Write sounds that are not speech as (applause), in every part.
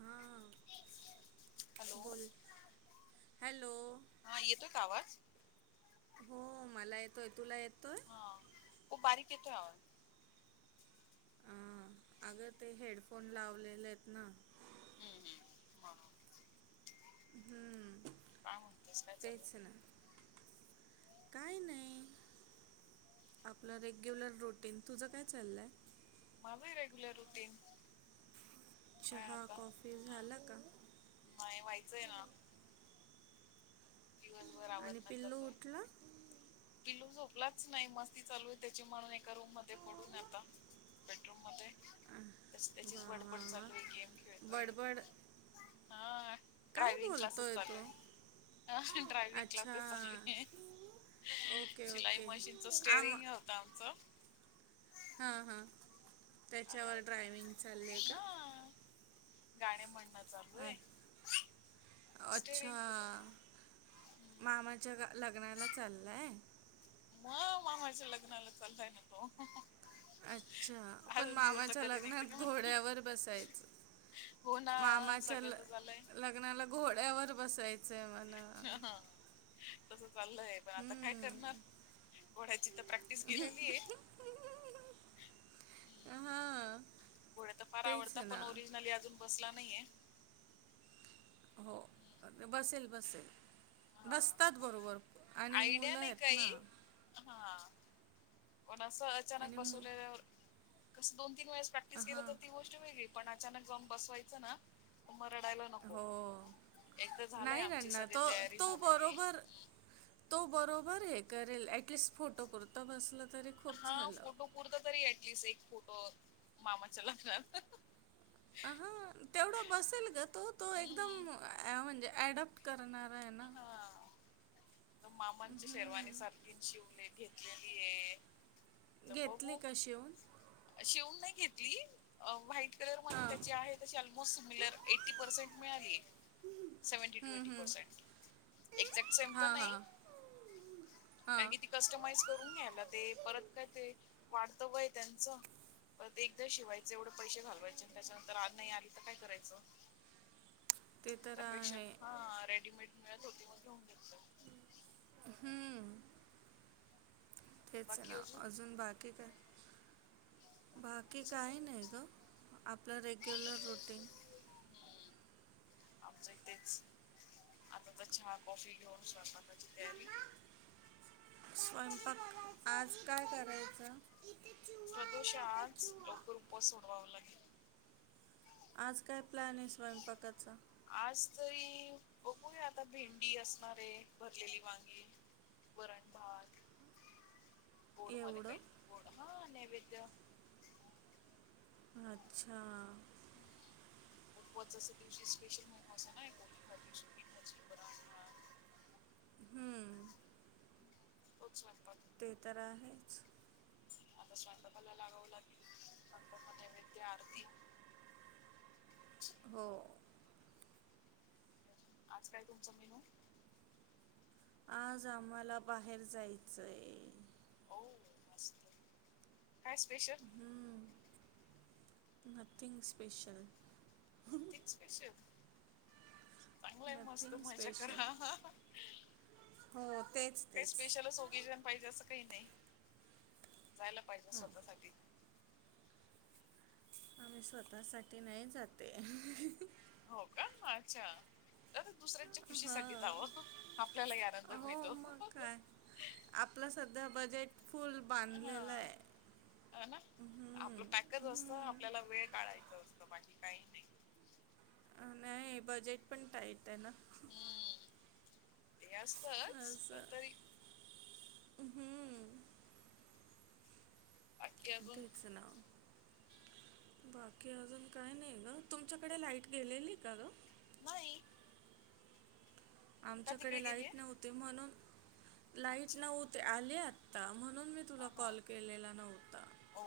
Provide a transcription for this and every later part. हां हॅलो बोल हॅलो हा येतो का आवाज? हो मला येतोय. तुला येतोय? त बारीक येतोय आवाज. हां अगं ते हेडफोन लावलेले आहेत ना. हम्म ह हम्म तेच ना काय नाही. आपलं रेग्युलर रुटीन तुझं काय चाललंय? मला रेग्युलर रुटीन. काय चहा आता कॉफी झाला का? नाही व्हायचंय ना. दिवसभर आणि आवरण्यात पिल्लू जातोय. उठला पिलू झोपलाच नाही मस्ती चालू आहे त्याची म्हणून एका रूम मध्ये पडून आता. बेडरूम मध्ये आह, त्याचीच वा वा बडबड वा चालू आहे गेम खेळतोय. बडबड हा काय ड्रायविंग क्लासेस बोलतोय चालू तो आहे. ड्रायव्हिंग अच्छा क्लासेस चालू ओके शिलाई ओके मशीनच आम स्टेरिंग होत आमचं. हा हा आणि त्याच्यावर आम्ही ड्रायविंग चाललेय का? हा गाणे म्हणणार. अ अच्छा स्टेरिंग फिरवणं मामाच्या लग्नाला चाललाय मग मामाच्या लग्नाला चालताय ना तो अच्छा पण अजून मुहूर्त मामाच्या कधी निघते का लग्नात म्हणते घोड्यावर बसायचं हो ना मामाच्या सगळं ल तर झालंय लग्नाला घोड्यावर बसायचंय म तस चाललंय पण आता काय हम्म. करणार घोड्याची तर प्रॅक्टि - डीस केलेली आय हां घोड्या तर फार तेच आवडता ना पण ओरिजिनल अजून बसला नाहीये हो अरे बसेल बसेल हा बसतात बरोबर आणि आयडिया मुलं नाही आहेत ना काही हा पण असं अचानक आणि मु बसवलेल्या कस दोन तीन वेळेस प्रॅक्टी - तीस किलोच हां ती गोष्ट वेगळी पण अनऊन बसवायच ना मग रडायला नको हो. एक तर झालंय नाही आमची रडणार सगळी तो तयारी तो झालेलीय बरोबर तो बरोबर हे करेल एटलिस्ट फोटो पुरता बसला तरी - हा फोटो पुुरता तरी एटलिस्ट एक फोटो मामाच्या लग्नात आहा तेवढं बसेल ग तो तो एकदम हम्म म्हणजे अडप्ट करणारा आहे ना हा तर मामांची शेरवानी हं. सारखी शिवले घेतलेली आहे तर घेतली बघू का शिवून शिवून नाही घेतली व्हाईट कलर मध्ये हां. त्याची आहे त्याची ऑलमोस्ट सिमिलर एटी पर्सेंट मिळाली सेव्हटी ट हं, एटी हं. पसेंट एक्झॅक्ट सेम तर हां, नाही हां. कारण हां. किती कस्टमाइज करून घ्याला ते परत काय ते वाढत वय त्यांचं परत एकदा शिवायचं एवढं पैसे घालवायचे आणि त्याच्यानंतर आज नाही आली तर काय करायचं (inaudible) त्यापेक्षा आहे. हा रेडीमेड मिळत होते मगेऊन घेत - हम्म तेच ना अजून बाकी काय काय बाकी नाही काही सगळं नाही व्यवस्थित ग आपलं रेग्युलर रुटींग आमच हो तेच आता तर चहा कॉफी घेऊन स्वंयपाकाची तयारी मम्मा स्वयंपाक आज काय करायचा प्रदोष आज लवकर उपवास सोडवाव लागेल. आज काय प्लॅन आहे स्वयंपाकाचा आज तरी बघूया आता भेंडी असणाराय भरलेली वांगी वरण भात (inaudible) गोड मध्ये काही गोड हा नैवेद्य अच्छा उपवासाच्या दिवशी स्पेशल (unintelligible) हम्म, (unintelligible) ते तर आहेच आता स्वयंपाकाला लागावं लागतं नंतर मग नैवेद्य आणि आरती हो आज काय तुमचं मेनू आज आम्हाला बाहेर जायचंय हो मस्त काय स्पेशल हु नथिंग स्पेशल पेशल चांगलं आहे मस्त नथिंग मजा करा स्पेशल हं हा हो तेच काही तेच स्पेशलच ओकेजन पाहिजे असं काही नाही जायला पाहिजे हां स्वतःसाठी आम्ही स्वतःसाठी नाही जातेय हं ह हो का मग आछ्या दुसऱ्या खुशीसाठी हां जाव आपल्याला ही आनंद हो मिळतो. मग काय आपलं सध्या बजेट फुल बांधलेलं हा आहे हम् टाकत असत आपल्याला वेळ काढायचं असतं बाकी काही नाही. नाही बजेट पण टाईट आहे ना. हम्म ते असतच पण असं तरी हम्म बाकी अजून तेच ना. बाकी अजून काय नाही ग तुमच्याकडे लाईट गेलेली का ग. नाही. का तिकडे आमच्याकडे गेलीय लाईट नव्हते म्हणून लाईट अच्छा नव्हत ते आले आत्ता म्हणून मी तुला हा हा कॉल केलेला नव्हता. हो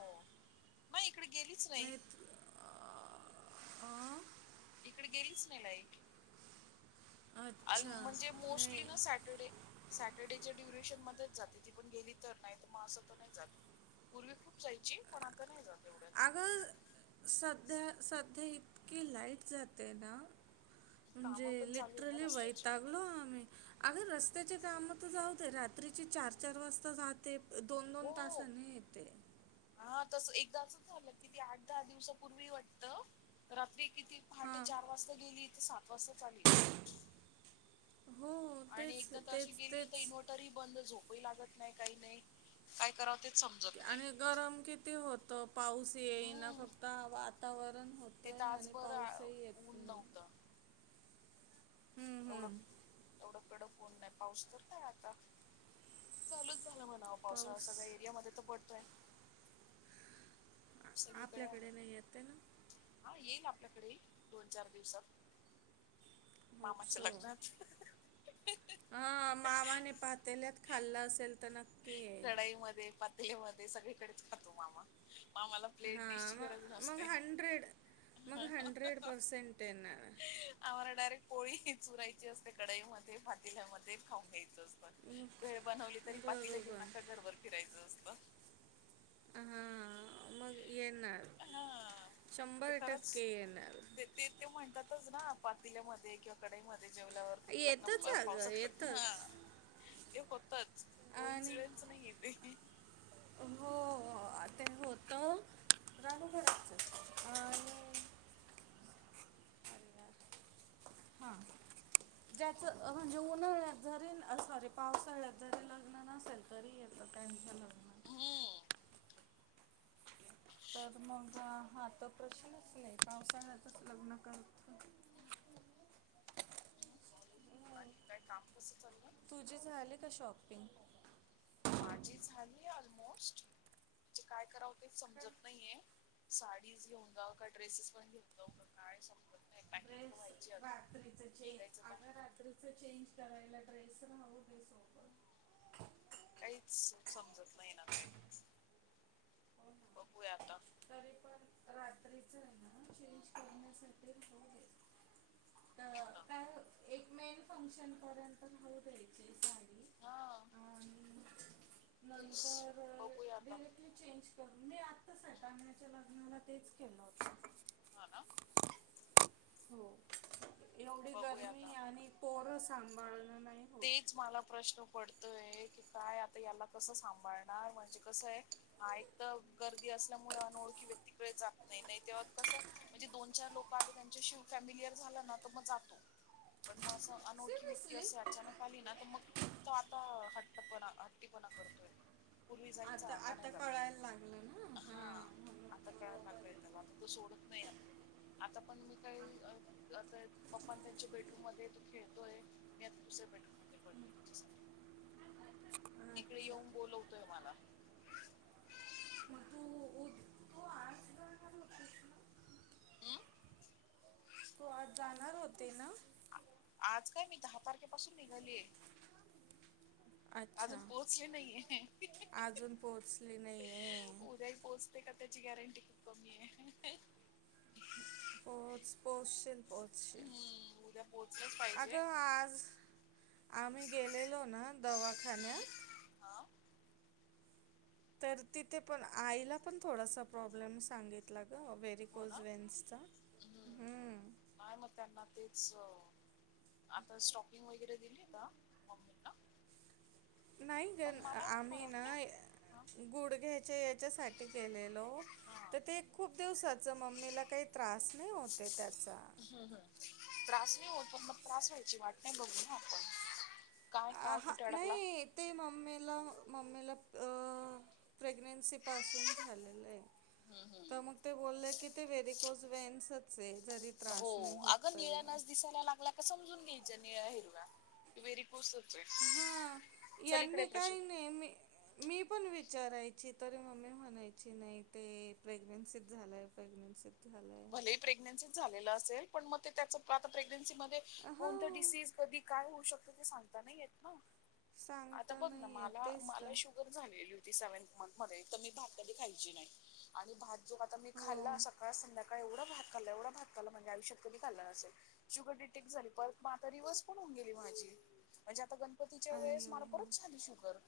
म इकडे गेलीच नाही. अं? इकडे गेलीच नाही लाईट. अ अच्छा म्हणजे मोस्टली नाही ना सॅटर्डे सॅटर्डेच्या ड्युरेशन मध्येच जाते ती पण गेली तर नाहीत मग असं तर नाही जात. पूर्वी खूप जायची पण आता नाही जाते एवढ्या अग सध्या सध्या इतकी लाईट जाते ना. म्हणजे कामं पण चालू आहे ना लिट्रली रस्त्याचे वयतागलो आम्ही. अगर रस्त्याचे काम तर जाऊदे रात्रीचे चार चार वाजता जा ते दोन दोन हो तासाने येते हा तस एकदा असंच झालं कि त आठ दहा दिवसापूर्वी वाटत रात्री किती पहाटे हां चार वाजता गेली तर सात वाजता चाली. हो. आणि तेच एकदा तर अशी तेच गेली तर तेच नोट तरी बंद झोपही लागत नाही काही नाही काय करावं तेच समजत नाही. आणि गरम किती होतं पाऊस येईना हम्म फक्त वातावरण होत ते तासभर ऊन नव्हतं. हम्म. एवढं हम्म. एवढं कडक होऊन नाही पाऊस तर काय आता. चालूच झालं म्हणा पावसाळा पाऊस सगळ्या एरिया मध्ये तर पडतोय. आ- सगळीकडे आपल्याकडे आहे. नाही येते ना हा येईल आपल्याकडे दोन चार दिवसात. होप मामाच्या सो लग्नात?. हा मामाने पहातेल्यात खाल्लं असेल तर ना टढाईमध्ये पण. ते म सगळीकडेच खातो मामा मामाला. हा प्लेट डिश मग गरज मग नसते. हंड्रेड मग हंड्रेड पर्सेंट येणार आम्हाला डायरेक्ट पोळी चुरायची असते कढाई मध्ये पातीला मध्ये खाऊन घ्यायच असते. मग- भेळ बनवली तरी पातीला घेऊ बरोबर नका घरबर फिरायचं असतं. हा मग येणार हा ते शंभर खरंच टक्के येणार. ते ते ते म्हणतातच ना पातील्यामध्ये किंवा कडाईमध्ये जेवल्यावर. लग्न येतच अगं पावसात लग्न ह येतच ते होतच आणि कोइन्सिडेनस नाही. ते. हो ते होत (unintelligible) अ (inaudible) हा. ज्याच म्हणजे उन्हाळ्यात जरी सॉरी पावसाळ्यात जरी लग्न नसेल. ररी आहेच टन्शन (unintelligible) हम्म. तर मग हा तर प्रश्नच नाही पावसाळ्यातच लग्न करत. अजून बाकी काम कसं चाललं. तुझी झाली का शॉपिंग? माझी झाली ऑलमोस्ट म्हणजे काय करावते काय समजत नाहीये. साडी घेऊन जाऊ का ड्रेसेस पण घेऊन जाऊ का काय समजत नाही. पॅकिंग तर व्हायची अजून. रात्रीच निघायचं चें का आता रात्रीच चेंज करायला ड्रेस राहू दे सोबत. काहीच समजत नाही ना काही बघूया आता. रात्रीचा आहे ना चेंज करायसाठी राहू दे सोबत. अ हो ना काय? एक मेन फंक्शन पर्यंत राहू द्यायची साडी. हा अ. तेच बघूया आता. चेंज मी आता सट्याच्या लग्नाला तेच केलं होत. हो ना. हो एवढी बघूया आता गरमी आणि पोर सांभाळण नाही. होत तेच मला प्रश्न पडतय की काय आता याला कसं सांभाळणार म्हणजे कसं आहे. हा एक तर गर्दी असल्यामुळे अनोळखी व्यक्तीकडे जात नाही नाही तेव्हा कसं. म्हणजे दोन चार लोक आले त्यांच्याशी फॅमिलीर झाला ना तर मग चांगलय. पण मग असं अनोखी व्यक्ती सिरियसली अस. अचानक आली ना तर मग त आता हट्टपणा हट्टीपणा करतोय. पूर्वी जायचा आता नाही जात तो. कळायला लागलं ना हा, हां आता कळायला बरोबर. लागलाय त्याला तो सोडत नाही. आता पण मी काही ता पप्पांना त्यांच्या बेडरूम मध्ये तो खेळतोय. दुसरा बेडरूम मध्ये पळ तिकडे अच्छा येऊन बोलवतोय मला. मग तू उद- तू आज जाणार होतीस ना? ह. तू आज जाणार होते ना? आज काय मी दहा तारखेपासून निघालीय. ह (inaudible) अजून पोहोचले नाहीे. अजून पोहोचली नाही आहे उद्या ही पोहच ते का त्याची गॅरंटी खूप कमी आहे. (inaudible) पो पोहचशील पोहचशील. हम्म उद्या पोहोचलंच पाहिजे अगं आज हा आम्ही गेलेलो ना हम्म दवाखान्यात. हा तर तिथे पण आईला पण थोडासा प्रॉब्लेम सांगितला ग व्हेरी हो कोज ना व्हेन्सचा. हम्म नाही म त्यांना तेच. आता स्टॉकिंग वगैरे दिली का मम्मीना नाही ग आम्ही ना फरक नाही हा गुडघ्याच्या याच्यासाठी गेलेलो. हा तर ते खूप दिवसाच मम्मीला काही त्रास नाही होते त्याचा. हम् हम त्रास नाही होत प मग त्रास व्हायची वाट नाही बघू ना आपण. काय आ, काय हा कुठे अडकला. नाही ते म्मीेमीला मम्मीला प्रेग्नेन्सी पासून झालेलं आहे. हम्म तर हम्म मग ते बोलले कि ते व्रीकोस वेन्स स (unintelligible) हो अग निळ्या नच दिसायला लागला का समजून घ्यायच्या निळ्या हिरव्या व्हेरी कसच आहे हा चल इकडे यांनी प्रश्न काही नाही मी मी पण विचारायची तरी मम्मी म्हणायची नाही ते प्रेग्नेन्सीत झालंय प्रेग्नेन्सीत झालाय भलेही प्रेग्नेन्सीच झालेलं असेल पण मग ते त्याच आता प्रेग्नेन्सी मध्ये कोणत हां डिसीज कधी काय होऊ शकत ते सांगता नाही य ना. आता सांगता बघ ना नाही येत मला तेच तर मला श (unintelligible) झाली होती सेव्हनथ मंथ मध्ये तर मी भाात कधी खायची नाही आणि भात जो आता मी खाल्ला हो. सकाळ संध्याकाळ एवढा भाता खाल्ला एवढा भाता खाल्ला शुगर डिटेक्ट झाली परत आता रिवर्स पण होऊन गेली माझी म्हणजे आता गणपतीच्या वेळेस अय्यो मला परत झाली शुगर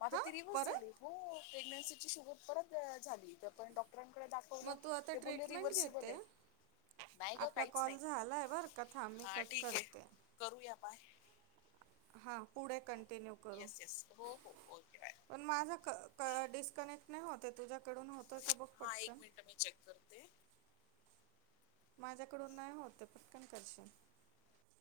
म आता हां ती परत प्रेग्न्सीची शुगर परत झाली इथे पण डॉक्टरांकडे दाखव मग तू आता ट्रीटमेंट घेते नाही ग आपला काहीच कॉल नाही झालाय बर का हा ठीक आहे करूया बाय हा पुढे कंटिन्यू करू (inaudible) पण माझा क क डिस्कनेक्ट नाही होते तुझ्याकडून होतोय का बघ हा एक पटकन मिनिट मी चेक करते माझ्याकडून नाही होत पटकन कर्षन